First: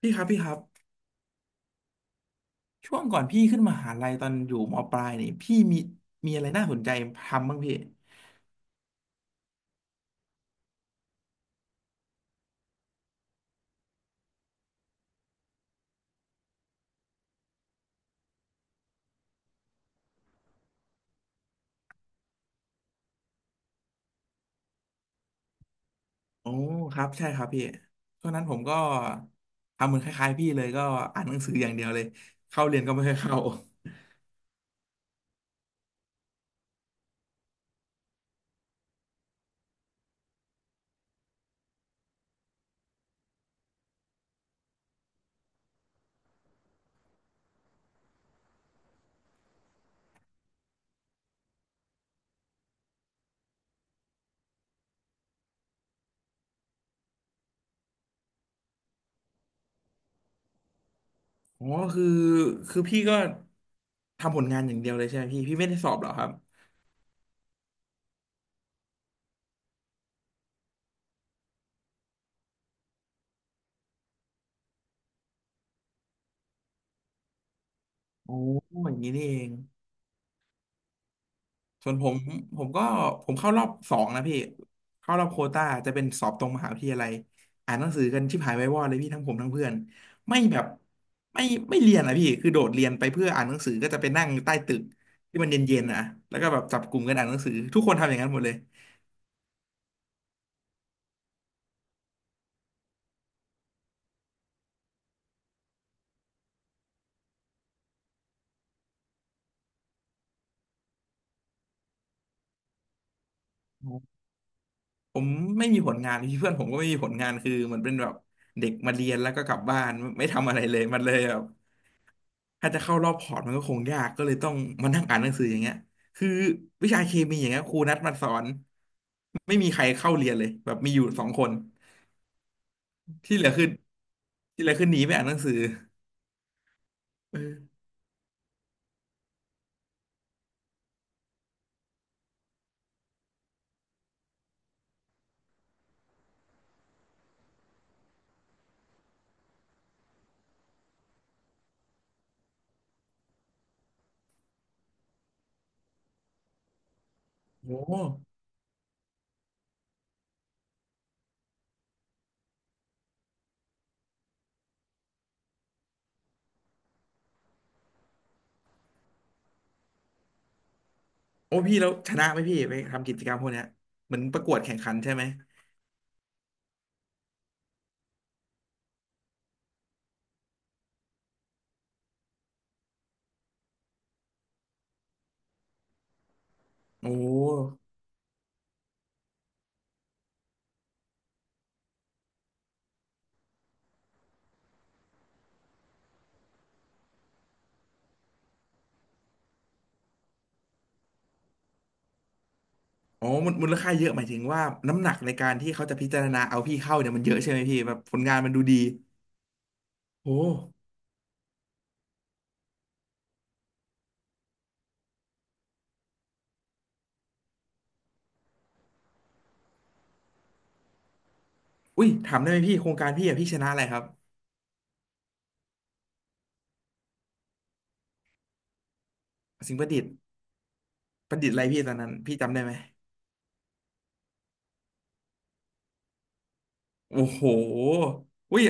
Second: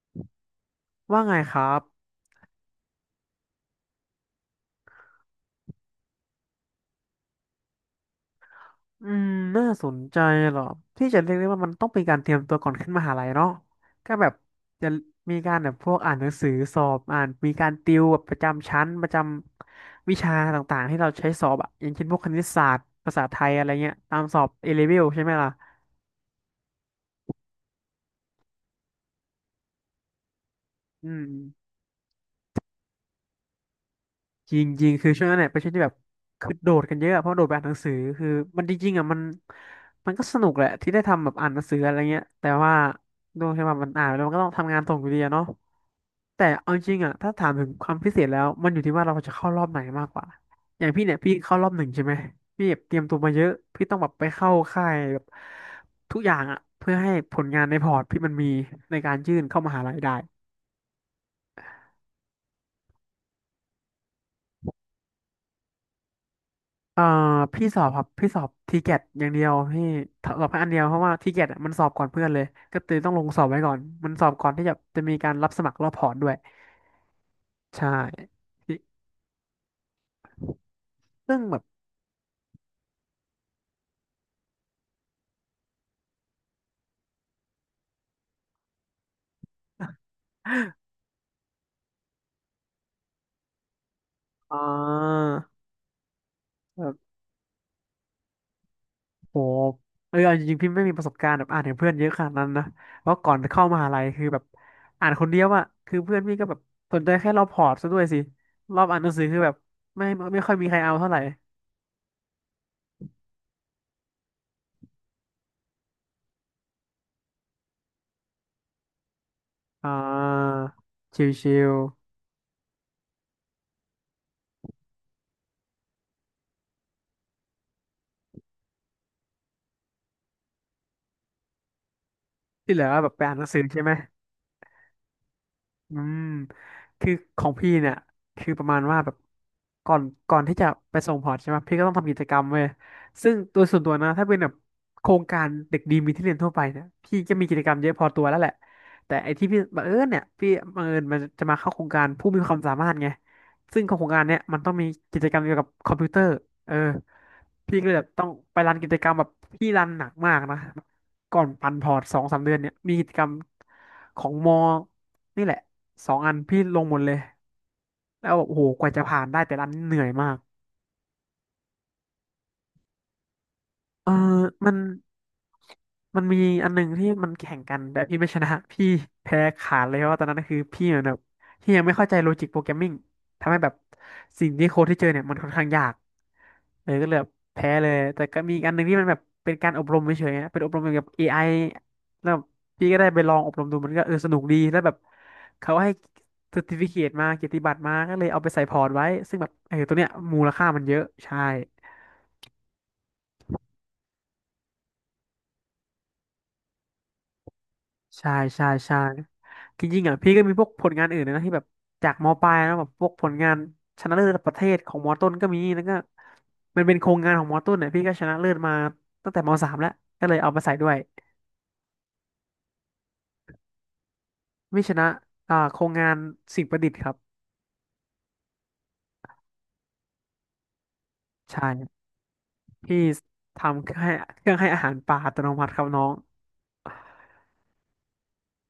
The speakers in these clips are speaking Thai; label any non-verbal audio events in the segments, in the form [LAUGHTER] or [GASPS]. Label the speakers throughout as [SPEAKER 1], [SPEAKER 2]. [SPEAKER 1] พี่ครับพี่ครับ
[SPEAKER 2] ว่าไงครับ
[SPEAKER 1] ช่วงก่อนพี่ขึ้นมหาลัยตอนอยู่มปลายนี่พี่มีอะไรน่าสนใจทำบ้างพี่
[SPEAKER 2] อืม น่าสนใจเหรอ ที่จะเรียกได้ว่ามันต้องเป็นการเตรียมตัวก่อนขึ้นมหาลัยเนาะก็แบบจะมีการแบบพวกอ่านหนังสือสอบอ่านมีการติวแบบประจำชั้นประจำวิชาต่างๆ ที่เราใช้สอบอะอย่างเช่นพวกคณิตศาสตร์ภาษาไทยอะไรเงี้ย ตามสอบเอเลเวลใช่ไหมล่ะ
[SPEAKER 1] โอ้ครับใช่ครับพี่ช่วงนั้นผมก็ทำเหมือนคล้ายๆพี่เลยก็
[SPEAKER 2] อื
[SPEAKER 1] อ่านหนังสืออ
[SPEAKER 2] ม
[SPEAKER 1] ย่างเดียวเลยเข้าเรียนก็ไม่ค่อยเข้า
[SPEAKER 2] จริงจริงคือช่วงนั้นเนี่ยเป็นช่วงที่แบบคือโดดกันเยอะอะเพราะโดดไปอ่านหนังสือคือมันจริงๆอ่ะมันก็สนุกแหละที่ได้ทำแบบอ่านหนังสืออะไรเงี้ยแต่ว่าด้วยที่ว่ามันอ่านไปแล้วมันก็ต้องทำงานส่งอยู่ดีอะเนาะแต่เอาจริงอ่ะถ้าถามถึงความพิเศษแล้วมันอยู่ที่ว่าเราจะเข้ารอบไหนมากกว่าอย่างพี่เนี่ยพี่เข้ารอบหนึ่งใช่ไหมพี่แบบเตรียมตัวมาเยอะพี่ต้องแบบไปเข้าค่ายแบบทุกอย่างอ่ะเพื่อให้ผลงานในพอร์ตพี่มันมีในการยื่นเข้ามหาลัยได้
[SPEAKER 1] อ๋อคือคือพี่ก็ทำผลงานอย่างเดียวเลยใช่ไหมพี่พี่ไม่ได้สอบเหรอครับ
[SPEAKER 2] เอ่อพี่สอบครับพี่สอบทีเกตอย่างเดียวพี่สอบแค่อันเดียวเพราะว่าทีเกตมันสอบก่อนเพื่อนเลยก็เลยต้องลงสอบไว้ก่อนมันสอบก่อนที่จะมีการรับสมัครรอบพอร์ตด้วยใช่
[SPEAKER 1] โอ้
[SPEAKER 2] พี่
[SPEAKER 1] อย่างนี้นี่เอง
[SPEAKER 2] ซึ่งแบบ
[SPEAKER 1] ส่วนผมผมก็ผมเข้ารอบสองนะพี่เข้ารอบโควต้าจะเป็นสอบตรงมหาวิทยาลัยอ่านหนังสือกันชิบหายไว้วอดเลยพี่ทั้งผมทั้งเพื่อนไม่แบบ
[SPEAKER 2] [GASPS]
[SPEAKER 1] ไม่ไม่เรียนอะพี่คือโดดเรียนไปเพื่ออ่านหนังสือก็จะไปนั่งใต้
[SPEAKER 2] อ่า
[SPEAKER 1] ตึกที่มันเย็นๆนะแล้วก็แบบจับ
[SPEAKER 2] แบ
[SPEAKER 1] ก
[SPEAKER 2] บ
[SPEAKER 1] ลุ่มกันอ่านหนังสือทุกคนทำอย่างนั้นหมดเลย
[SPEAKER 2] โหเออเอาจริงๆพี่ไม่มีประสบการณ์แบบอ่านถึงเพื่อนเยอะขนาดนั้นนะเพราะก่อนเข้ามหาลัยคือแบบอ่านคนเดียวอะคือเพื่อนพี่ก็แบบสนใจแค่รอบพอร์ตซะด้วยสิรอบอ่านหนังสือคือแบบไม่ไม่ค่อยมีใครเอาเท่าไหร่
[SPEAKER 1] ผมไม่มีผลงานพี่เพื่อนผมก็ไม่มีผลงานคือเหมันเป็นแบบเด็กมาเรียนแล้วก็กลับบ้าน
[SPEAKER 2] อ่า
[SPEAKER 1] ไม่ทำอะไรเลยมันเล
[SPEAKER 2] ช
[SPEAKER 1] ยแบบ
[SPEAKER 2] ิว
[SPEAKER 1] ถ้าจะเข้ารอบพอร์ตมันก็คงยากก็เลยต้องมานั่งอ่านหนังสืออย่างเงี้ยคือวิชาเคมีอย่างเงี้ยครูนัดมาสอนไม่มีใครเข้าเรียนเลยแบบมีอยู่สองคน
[SPEAKER 2] ที่เหลือแบบไปอ่า
[SPEAKER 1] ที่
[SPEAKER 2] นห
[SPEAKER 1] เห
[SPEAKER 2] นั
[SPEAKER 1] ลื
[SPEAKER 2] ง
[SPEAKER 1] อ
[SPEAKER 2] สือ
[SPEAKER 1] คือ
[SPEAKER 2] ใช่ไหม [LAUGHS]
[SPEAKER 1] ที่เหลือคือหนีไปอ่านหนังสือ
[SPEAKER 2] อืมคือ
[SPEAKER 1] เอ
[SPEAKER 2] ของพี่
[SPEAKER 1] อ
[SPEAKER 2] เนี่ยคือประมาณว่าแบบก่อนก่อนที่จะไปส่งพอร์ตใช่ไหม พี่ก็ต้องทำกิจกรรมเว้ยซึ่งตัวส่วนตัวนะ ถ้าเป็นแบบโครงการเด็กดีมีที่เรียนทั่วไปเนี่ยพี่จะมีกิจกรรมเยอะพอตัวแล้วแหละ แต่ไอ้ที่พี่บังเอิญเนี่ย พี่บังเอิญมันจะมาเข้าโครงการผู้มีความสามารถไงซึ่งของโครงการเนี่ยมันต้องมีกิจกรรมเกี่ยวกับคอมพิวเตอร์เออพี่ก็เล
[SPEAKER 1] โอ้
[SPEAKER 2] ยแบบต้องไปรันกิจกรรมแบบพี่รันหนักมากนะก่อนปั่นพอร์ตสองสามเดือนเนี่ยมีกิจกรรมของม นี่แหละสองอันพี่ลงหมดเลยแล้วแบบโอ้โหกว่าจะผ่านได้แต่ละอันเหนื่อยมาก
[SPEAKER 1] โอ้พี่แล้วชนะไหมพี่ไปทำกิจกรรมพวกเนี้ย
[SPEAKER 2] เออ
[SPEAKER 1] เหมือนประกวด
[SPEAKER 2] มั
[SPEAKER 1] แข่
[SPEAKER 2] น
[SPEAKER 1] งขันใช่ไหม
[SPEAKER 2] มันมีอันหนึ่งที่มันแข่งกันแต่พี่ไม่ชนะพี่แพ้ขาดเลยเพราะว่าตอนนั้นคือพี่เหมือนแบบพี่ยังไม่เข้าใจโลจิกโปรแกรมมิ่งทำให้แบบสิ่งที่โค้ดที่เจอเนี่ยมันค่อนข้างยากเลยก็
[SPEAKER 1] โอ้
[SPEAKER 2] เลยแบบแพ้เลยแต่ก็มีอีกอันหนึ่งที่มันแบบเป็นการอบรมเฉยๆนะเป็นอบรมเกี่ยวกับเอไอแล้วพี่ก็ได้ไปลองอบรมดูมันก็เออสนุกดีแล้วแบบเขาให้ซอร์ติฟิเคตมาเกียรติบัตรมาก็เลยเอาไปใส่พอร์ตไว้ซึ่งแบบเออตัวเนี้ยมูลค่ามันเยอะใช่
[SPEAKER 1] อ๋อมูลค่าเยอะหมายถึงว่าน้ำหนักในการที่เขาจะพิจารณาเอาพี่เข้าเนี่ยมันเยอะใช่ไหมพี่แบบผล
[SPEAKER 2] ใช่
[SPEAKER 1] งานมันดู
[SPEAKER 2] ใช่
[SPEAKER 1] ดี
[SPEAKER 2] ใช่จริงๆอ่ะพี่
[SPEAKER 1] โอ้
[SPEAKER 2] ก็มีพวกผลงานอื่นนะที่แบบจากมปลายนะแบบพวกผลงานชนะเลิศระดับประเทศของมต้นก็มีแล้วก็มันเป็นโครงงานของมต้นเนี่ยพี่ก็ชนะเลิศมาตั้งแต่มสามแล้วก็เลยเอามาใส่ด้วย
[SPEAKER 1] อุ้ยถามได้ไหมพี่โครงการพี่อะพี่ชนะอะไรครับ
[SPEAKER 2] ไม่ชนะอ่าโครงงานสิ่งประดิษฐ์ครับ
[SPEAKER 1] สิ่งประดิษฐ์ ประดิษฐ์อะไร
[SPEAKER 2] ใช่
[SPEAKER 1] พี่ตอนนั้นพี่จำได้ไหม
[SPEAKER 2] พี่ทำเครื่องให้เครื่องให้อาหารปลาอัตโนมัติครับน้อง
[SPEAKER 1] โอ้โหอุ้ย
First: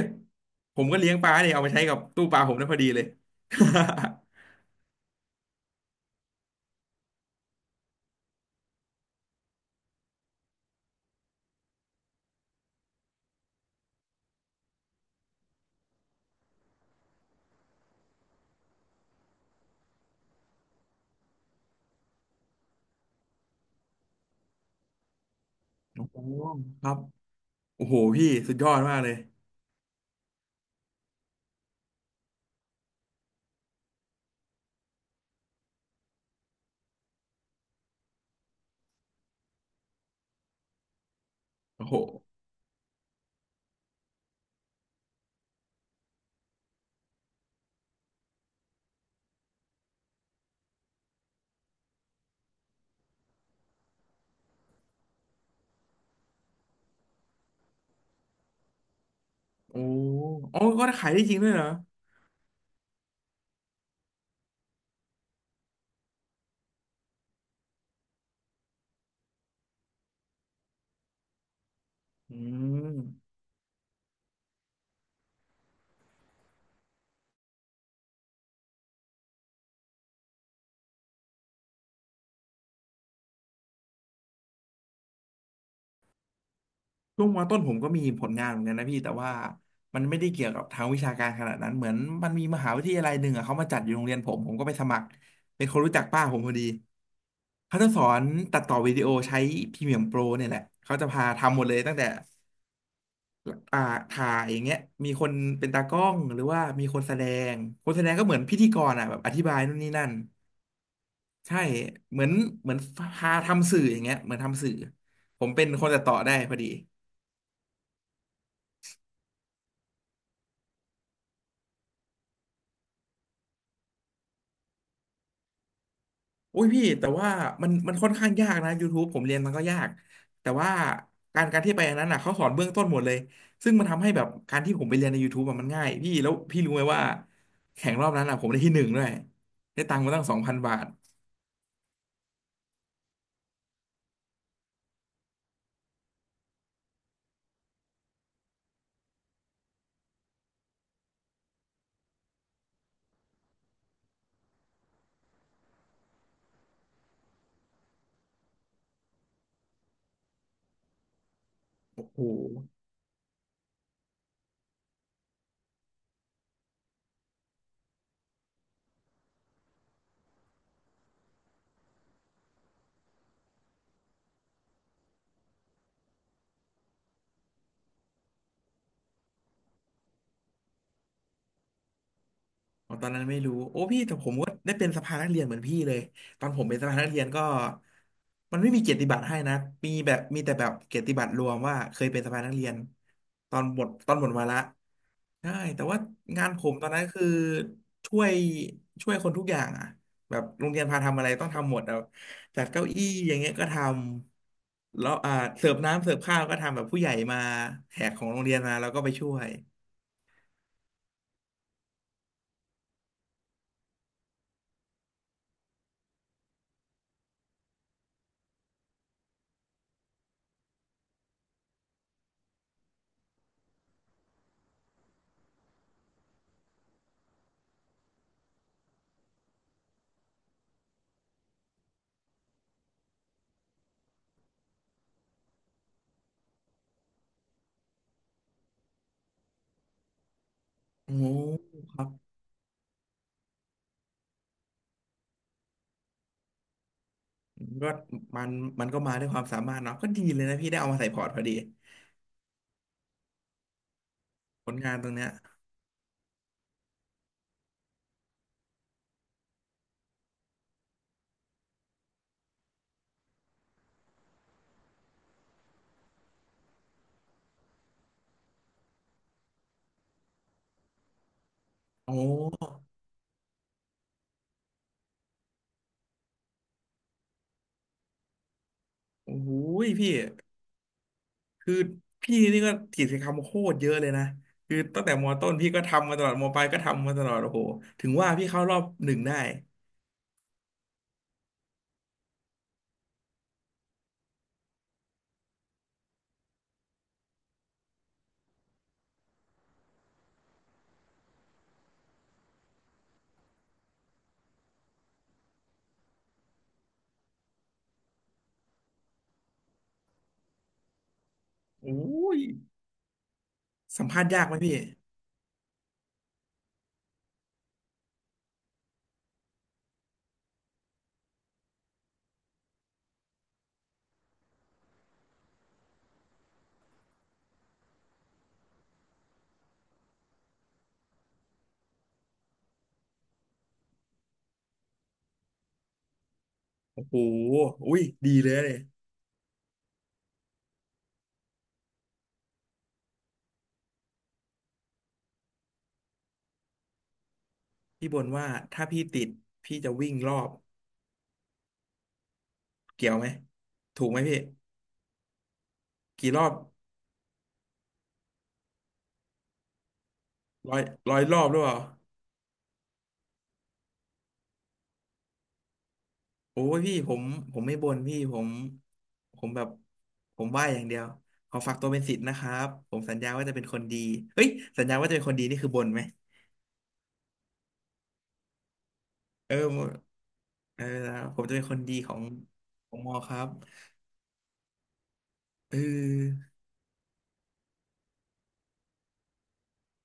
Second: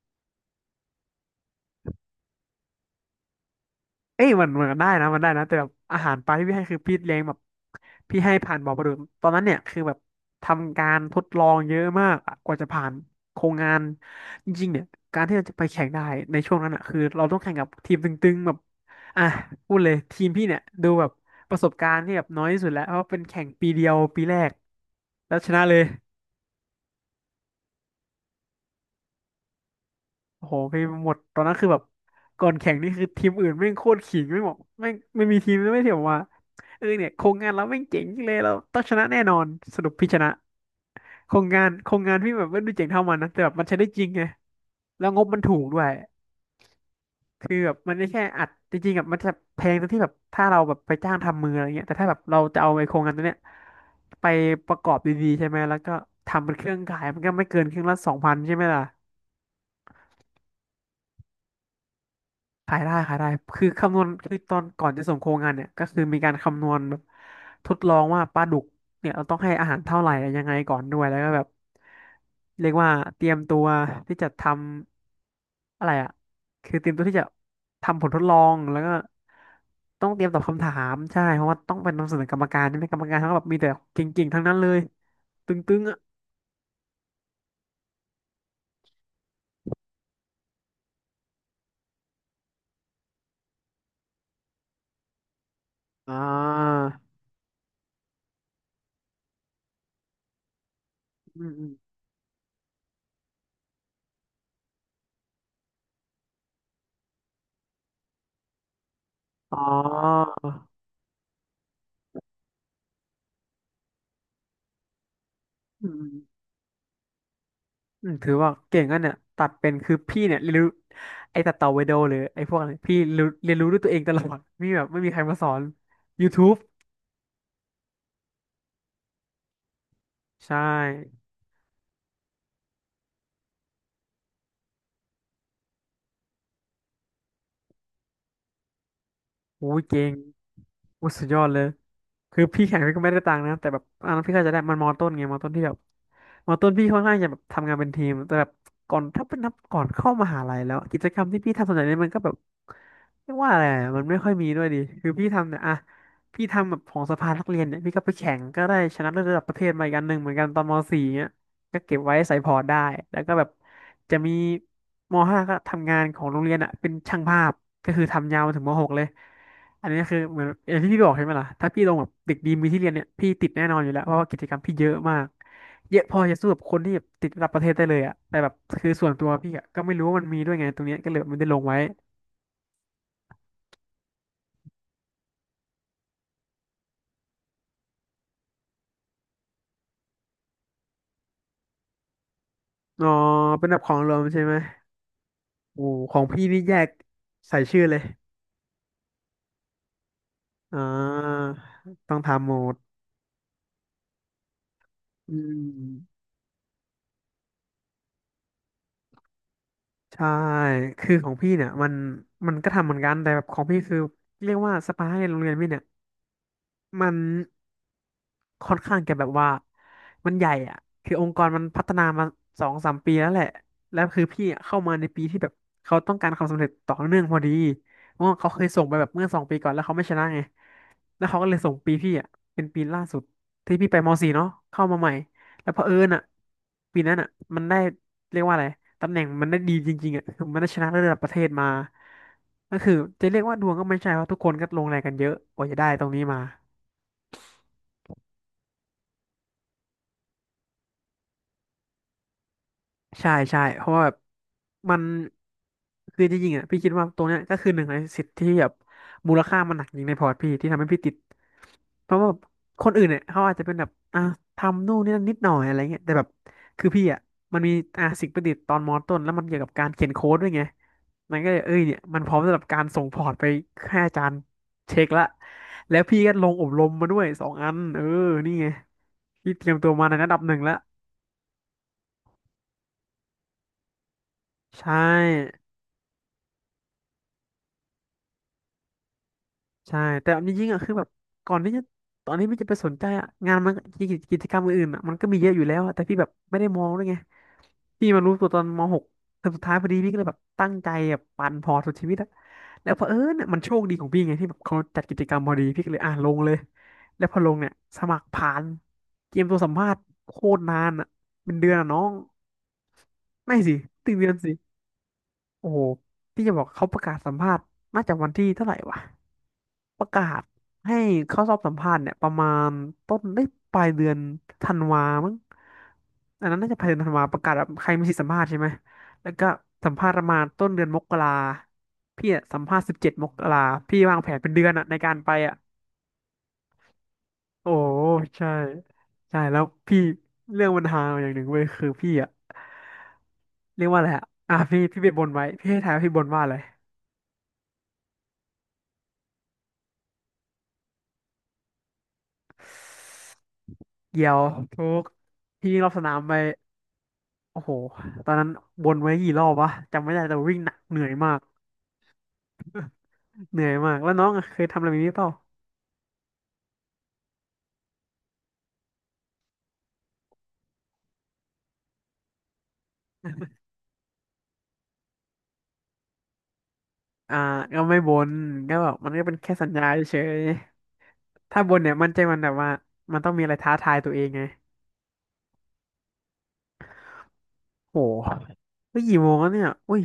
[SPEAKER 1] ผมก็เลี้ยงปลาเนี่ยเอามาใช้กับตู้ปลาผมได้พอดีเลย
[SPEAKER 2] เอ้ยมันได้นะมันได้นะแต่แบบอาหารปลาที่พี่ให้คือพี่เลี้ยงแบบพี่ให้ผ่านบ่อปลาดุกตอนนั้นเนี่ยคือแบบทำการทดลองเยอะมากอะกว่าจะผ่านโครงงานจริงๆเนี่ยการที่เราจะไปแข่งได้ในช่วงนั้นอ่ะคือเราต้องแข่งกับทีมตึงๆแบบอ่ะพูดเลยทีมพี่เนี่ยดูแบบประสบการณ์ที่แบบน้อยที่สุดแล้วเพราะเป็นแข่งปีเดียวปีแรกแล้วชนะเลย
[SPEAKER 1] [LAUGHS] โอ้โหครับโอ้โหพี่สุดยอดมากเลย
[SPEAKER 2] โอ้โหพี่หมดตอนนั้นคือแบบก่อนแข่งนี่คือทีมอื่นแม่งโคตรขิงไม่บอกไม่งไม่มีทีมไม่เถียงว่าเออเนี่ยโครงงานเราแม่งเจ๋งจังเลยเราต้องชนะแน่นอนสรุปพี่ชนะโครงงาน
[SPEAKER 1] โอ้
[SPEAKER 2] โคร
[SPEAKER 1] โห
[SPEAKER 2] งงานพี่แบบไม่ดูเจ๋งเท่ามันนะแต่แบบมันใช้ได้จริงไงแล้วงบมันถูกด้วยคือแบบมันไม่แค่อัดจริงๆแบบมันจะแพงตรงที่แบบถ้าเราแบบไปจ้างทำมืออะไรเงี้ยแต่ถ้าแบบเราจะเอาไอ้โครงงานตัวเนี้ยไปประกอบดีๆใช่ไหมแล้วก็ทำเป็นเครื่องขายมันก็ไม่เกินเครื่องละสองพันใช่ไหมล่ะ
[SPEAKER 1] โอ้โหอ๋ก็ขายได้จริงด้วยเหรอ
[SPEAKER 2] ขายได้ขายได้คือคำนวณคือตอนก่อนจะส่งโครงงานเนี่ยก็คือมีการคำนวณแบบทดลองว่าปลาดุกเนี่ยเราต้องให้อาหารเท่าไหร่ยังไงก่อนด้วยแล้วก็แบบ
[SPEAKER 1] อื
[SPEAKER 2] เรียกว่า
[SPEAKER 1] ม
[SPEAKER 2] เตรียมตัวที่จะทำอะไรอ่ะคือเตรียมตัวที่จะทำผลทดลองแล้วก็ต้องเตรียมตอบคำถามใช่เพราะว่าต้องเป็นนำเสนอกรรมการใช่ไหมกรรมการทั้งแบบมีแต่เก่งๆทั้งนั้นเลยตึงๆอ่ะ
[SPEAKER 1] ช่วงมต้นผมก็มีผลงานเหมือนกันนะพี่แต่ว่ามันไม่ได้เกี่ยวกับทางวิชาการขนาดนั้นเหมือนมันมีมหาวิทยาลัยหนึ่งอะเขามาจัดอยู่โรงเรียนผมผมก็ไปสมัครเป็นคนรู้จัก
[SPEAKER 2] อ่า
[SPEAKER 1] ป้าผมพอดีเขาจะสอนตัดต่อวิดีโอใช้พรีเมียมโปรเนี่ยแหละเขาจะพา
[SPEAKER 2] อืม
[SPEAKER 1] ทำห
[SPEAKER 2] อ
[SPEAKER 1] มด
[SPEAKER 2] ม
[SPEAKER 1] เลยตั้งแต่อ่าถ่ายอย่างเงี้ยมีคนเป็นตากล้องหรือว่ามีคนแสดงคนแสดงก็เหมือนพิธีกรอ่ะแบบอธิบา
[SPEAKER 2] อ๋อ
[SPEAKER 1] ยนู่นนี่นั่นใช่เหมือนเหมือนพาทำสื่ออย่างเงี้ยเหมือนทำสื่อผมเป็นค
[SPEAKER 2] อื
[SPEAKER 1] นตั
[SPEAKER 2] ม
[SPEAKER 1] ดต่อได้พอดี
[SPEAKER 2] อืมถือว่าเก่งกันเนี่ยตัดเป็นคือพี่เนี่ยเรียนรู้ไอ้ตัดต่อวิดีโอหรือไอ้พวกอะไรเรียนรู้ด้วยตัวเองตลอดมีแบบไม่มีใครมาสอน YouTube
[SPEAKER 1] อุ้ยพี่แต่ว่ามันค่อนข้างยากนะ YouTube ผมเรียนมันก็ยากแต่
[SPEAKER 2] ใช่
[SPEAKER 1] ว่าการที่ไปอันนั้นน่ะเขาสอนเบื้องต้นหมดเลยซึ่งมันทำให้แบบการที่ผมไปเรียนใน YouTube อะมันง่ายพี่แล้วพี่รู้ไหมว่าแข่งรอบนั้นอ่ะผมได้ที่หนึ่งด้วย
[SPEAKER 2] อู้
[SPEAKER 1] ได้ตัง
[SPEAKER 2] เก่
[SPEAKER 1] ค์มา
[SPEAKER 2] ง
[SPEAKER 1] ตั้ง2,000บาท
[SPEAKER 2] อู้สุดยอดเลยคือพี่แข่งพี่ก็ไม่ได้ตังค์นะแต่แบบพี่ก็จะได้มันมอต้นไงมอต้นที่แบบมอต้นพี่ค่อนข้างจะแบบทำงานเป็นทีมแต่แบบก่อนถ้าเป็นนับก่อนเข้ามหาลัยแล้วกิจกรรมที่พี่ทำส่วนใหญ่เนี่ยมันก็แบบเรียกว่าอะไรอะมันไม่ค่อยมีด้วยดิคือพี่ทำเนี่ยอะพี่ทำแบบของสภานักเรียนเนี่ยพี่ก็ไปแข่งก็ได้ชนะเลิศระดับประเทศมาอีกอันหนึ่งเหมือนกันตอนม .4 เนี่ย ก็เก็บ
[SPEAKER 1] โอ้
[SPEAKER 2] ไว้
[SPEAKER 1] โห
[SPEAKER 2] ใส่พอร์ตได้ แล้วก็แบบจะมีมห้าก็ทำงานของโรงเรียนอ่ะเป็นช่างภาพก็คือทำยาวมาถึงมหกเลยอันนี้คือเหมือนอย่างที่พี่บอกใช่ไหมล่ะถ้าพี่ลงแบบเด็กดีมีที่เรียนเนี่ยพี่ติดแน่นอนอยู่แล้วเพราะว่ากิจกรรมพี่เยอะมากเยอะพอจะสู้กับคนที่แบบติดระดับประเทศได้เลยอ่ะแต่แบบคือส่วนตัวพี่อะก็ไม่รู้ว่ามันมีด้วยไงตรงเนี้ยก็เลยไม่ได้ลงไว้
[SPEAKER 1] อ๋อตอนนั้นไม่รู้โอ้พี่แต่ผมก็ได้เป็นสภานักเรียนเหมือนพี่เลยตอนผมเป็นสภานักเรียนก็มันไม่มีเกียรติบัตรให้นะมีแบบมีแต่แบบเกียรติบัตรรวมว่าเคยเป็นสภานักเรียน
[SPEAKER 2] อ๋อ
[SPEAKER 1] ตอ
[SPEAKER 2] เป็
[SPEAKER 1] น
[SPEAKER 2] นแบ
[SPEAKER 1] ห
[SPEAKER 2] บ
[SPEAKER 1] ม
[SPEAKER 2] ข
[SPEAKER 1] ด
[SPEAKER 2] อง
[SPEAKER 1] ต
[SPEAKER 2] ร
[SPEAKER 1] อ
[SPEAKER 2] ว
[SPEAKER 1] น
[SPEAKER 2] ม
[SPEAKER 1] หมด
[SPEAKER 2] ใช่
[SPEAKER 1] วา
[SPEAKER 2] ไหม
[SPEAKER 1] ระใช่
[SPEAKER 2] โอ้
[SPEAKER 1] แต่ว่า
[SPEAKER 2] ของพี่
[SPEAKER 1] งาน
[SPEAKER 2] นี่
[SPEAKER 1] ผ
[SPEAKER 2] แย
[SPEAKER 1] มตอ
[SPEAKER 2] ก
[SPEAKER 1] นนั้นคือ
[SPEAKER 2] ใส่ชื่อเลย
[SPEAKER 1] ช่วยช่วยคนทุกอย่างอ่ะแบบโรง
[SPEAKER 2] อ่
[SPEAKER 1] เรียนพาทำอะไรต้อ
[SPEAKER 2] า
[SPEAKER 1] งทำหมดเอา
[SPEAKER 2] ต้องทำโหม
[SPEAKER 1] จัด
[SPEAKER 2] ด
[SPEAKER 1] เก้าอี้อย่างเงี้ยก็ทำแล้วอ่า
[SPEAKER 2] อื
[SPEAKER 1] เสิร์ฟน้ำเสิร์ฟ
[SPEAKER 2] ม
[SPEAKER 1] ข้าวก็ทำแบบผู้ใหญ่มาแขกของโรงเรียนมาแล้วก็ไปช่วย
[SPEAKER 2] ใช่ คือของพี่เนี่ยมันก็ทำเหมือนกัน แต่แบบของพี่คือเรียกว่าสปาให้โรงเรียนพี่เนี่ยมัน ค่อนข้างจะแบบว่ามันใหญ่อ่ะคือองค์กรมันพัฒนามาสองสามปีแล้วแหละแล้วคือพี่อะเข้ามาในปีที่แบบเขาต้องการความสำเร็จต่อเนื่องพอดีเพราะว่าเขาเคยส่งไปแบบเมื่อสองปีก่อนแล้วเขาไม่ชนะไงแล้วเขาก็เลยส่งปีพี่อ่ะเป็นปีล่าสุดที่พี่ไปม .4 เนาะเข้ามาใหม่แล้วเผอิญอ่ะปีนั้นอ่ะมันได้เรียกว่าอะไรตำแหน่งมันได้ดีจริงๆอ่ะคือมันได้ชนะระ
[SPEAKER 1] โอ้
[SPEAKER 2] ดับประเทศมา
[SPEAKER 1] ครับ
[SPEAKER 2] ก็คือจะเรียกว่าดวงก็ไม่ใช่เพราะทุกคนก็ลงแรงกันเยอะกว่าจะได้ตรงนี้มา
[SPEAKER 1] ก็มันมันก็มาด้วยความสามารถเนาะก็ดีเลยนะพี่ได้เอามาใส่พอร์ตพอดี
[SPEAKER 2] ใช่ใช่เพราะว่าแบบ
[SPEAKER 1] ผลงา
[SPEAKER 2] มั
[SPEAKER 1] น
[SPEAKER 2] น
[SPEAKER 1] ตรงเนี้ย
[SPEAKER 2] คือจริงๆอ่ะพี่คิดว่าตรงเนี้ยก็คือหนึ่งในสิทธิ์ที่แบบมูลค่ามันหนักจริงในพอร์ตพี่ที่ทำให้พี่ติดเพราะว่าแบบคนอื่นเนี่ยเขาอาจจะเป็นแบบอ่ะทำนู่นนี่นั่นนิดหน่อยอะไรเงี้ยแต่แบบคือพี่อ่ะมันมีสิ่งประดิษฐ์ตอนมอต้นแล้วมันเกี่ยวกับการเขียนโค้ดด้วยไงมันก็เลยเอ้ยเนี่ย
[SPEAKER 1] โอ
[SPEAKER 2] มันพร้อมสำหรับกา
[SPEAKER 1] ้
[SPEAKER 2] รส่งพอร์ตไปให้อาจารย์เช็คละแล้วพี่ก็ลงอบรมมาด้วยสองอันเออนี่ไง
[SPEAKER 1] โอ้โห
[SPEAKER 2] พี่เตรียมตัวมา
[SPEAKER 1] พี่
[SPEAKER 2] ในระดับหนึ่งแล้ว
[SPEAKER 1] คือพี่นี่ก็กิจกรรมโคตรเยอะเลยนะคือ
[SPEAKER 2] ใช
[SPEAKER 1] ตั้งแต่มอต้น
[SPEAKER 2] ่
[SPEAKER 1] พี่ก็ทำมาตลอดมอปลายก็ทำมาตลอดโอ้โหถึงว่าพี่เข้ารอบหนึ่งได้
[SPEAKER 2] ใช่แต่จริงๆอ่ะคือแบบก่อนที่จะตอนที่พี่จะไปสนใจอ่ะงานมันกิจกรรมอื่นๆอ่ะมันก็มีเยอะอยู่แล้วอะแต่พี่แบบไม่ได้มองด้วยไงพี่มารู้ตัวตอนม .6 เทอมสุดท้ายพอดีพี่ก็เลยแบบตั้งใจแบบปั่นพอร์ตสุดชีวิตอะแล้วเผอิญเนี่ยมันโชคดีของพี่ไงที่แบบเขาจัดกิจกรรมพอดีพี่ก็เลยอ่ะลงเลยแล้วพอลงเนี่ยสมัครผ่านเตรียมตัวสัมภาษณ์โคตรนานอ่ะเป็นเดือนอะน้อ
[SPEAKER 1] โอ้
[SPEAKER 2] ง
[SPEAKER 1] ย
[SPEAKER 2] ไม่สิ
[SPEAKER 1] สัม
[SPEAKER 2] ถึง
[SPEAKER 1] ภาษ
[SPEAKER 2] เดื
[SPEAKER 1] ณ์
[SPEAKER 2] อน
[SPEAKER 1] ยาก
[SPEAKER 2] สิ
[SPEAKER 1] ไหมพี่
[SPEAKER 2] โอ้โหพี่จะบอกเขาประกาศสัมภาษณ์น่าจะวันที่เท่าไหร่วะ ประกาศให้เข้าสอบสัมภาษณ์เนี่ยประมาณต้นได้ปลายเดือนธันวามั้งอันนั้นน่าจะปลายเดือนธันวาประกาศแบบใครมีสิทธิสัมภาษณ์ใช่ไหมแล้วก็สัมภาษณ์ประมาณต้นเดือนมกราพี่อะสัมภาษณ์17มกราพี่วางแผนเป็นเดือนอะในการไปอะ
[SPEAKER 1] โอ้โห
[SPEAKER 2] โอ้
[SPEAKER 1] อุ้ยดี
[SPEAKER 2] ใช่
[SPEAKER 1] เลยเลย
[SPEAKER 2] ใช่แล้วพี่เรื่องปัญหาอย่างหนึ่งเว้ยคือพี่อะเรียกว่าอะไรอะอ่ะพี่ไปบนไว้พี่ให้ทายว่าพี่บนว่าอะไร
[SPEAKER 1] พี่บ่นว่าถ้าพี่ติดพี่จะวิ่งรอบเกี่ยวไหมถูกไหม
[SPEAKER 2] เกี่ย
[SPEAKER 1] พี่
[SPEAKER 2] วทุกพี่วิ่งรอบสนาม
[SPEAKER 1] กี่
[SPEAKER 2] ไป
[SPEAKER 1] รอบ
[SPEAKER 2] โอ้โหตอนนั้นวนไว้กี่รอบวะจำไม่ได้แต่วิ่งหนั
[SPEAKER 1] ร้
[SPEAKER 2] ก
[SPEAKER 1] อย
[SPEAKER 2] เหนื่อย
[SPEAKER 1] ร้อย
[SPEAKER 2] มา
[SPEAKER 1] ร
[SPEAKER 2] ก
[SPEAKER 1] อบหรือเปล่า
[SPEAKER 2] เหนื่อยมาก แล้วน้องอะเคยทำอะไรแบบนี้เปล่า
[SPEAKER 1] โอ้ยพี่ผมผมไม่บ่นพี่ผมผมแบบผมไหว้อย่างเดียวขอฝากตัวเป็นศิษย์นะครับผมสัญญาว่าจะเป็นคนดีเฮ้ยสัญญาว่าจะเป็นคนดีนี่คือบ่นไหม
[SPEAKER 2] อ่าก็ไม่บนก็แบบมันก็เป็นแค่
[SPEAKER 1] เออ
[SPEAKER 2] สัญญาเฉย
[SPEAKER 1] เออผม
[SPEAKER 2] ๆ
[SPEAKER 1] จะ
[SPEAKER 2] ถ้า
[SPEAKER 1] เป็น
[SPEAKER 2] บ
[SPEAKER 1] ค
[SPEAKER 2] น
[SPEAKER 1] น
[SPEAKER 2] เนี่
[SPEAKER 1] ดี
[SPEAKER 2] ยมัน
[SPEAKER 1] ขอ
[SPEAKER 2] ใจ
[SPEAKER 1] ง
[SPEAKER 2] มันแบบว่า
[SPEAKER 1] ของมอ
[SPEAKER 2] มันต้
[SPEAKER 1] ค
[SPEAKER 2] อง
[SPEAKER 1] รั
[SPEAKER 2] มีอะ
[SPEAKER 1] บ
[SPEAKER 2] ไรท้าทายตัวเองไง
[SPEAKER 1] เออ
[SPEAKER 2] โหเฮ้ยกี่โมงแล้วเนี่ยอุ้ย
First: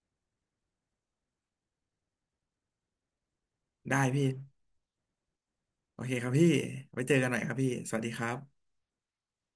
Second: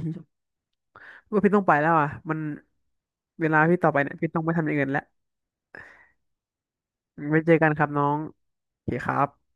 [SPEAKER 2] ว่าพี่ต้องไปแล้วอ่ะมันเวลาพี่ต่อไป
[SPEAKER 1] ได้
[SPEAKER 2] เนี่ย
[SPEAKER 1] พี่
[SPEAKER 2] พี่ต้องไปทำอย่างอื่นแล้ว
[SPEAKER 1] โอเคครับพี่ไว้เจอกันห
[SPEAKER 2] ไว้
[SPEAKER 1] น่อย
[SPEAKER 2] เจ
[SPEAKER 1] ครั
[SPEAKER 2] อ
[SPEAKER 1] บ
[SPEAKER 2] กั
[SPEAKER 1] พี่
[SPEAKER 2] นครับ
[SPEAKER 1] สวั
[SPEAKER 2] น้
[SPEAKER 1] ส
[SPEAKER 2] อ
[SPEAKER 1] ดี
[SPEAKER 2] ง
[SPEAKER 1] ครับ
[SPEAKER 2] โอเคครับ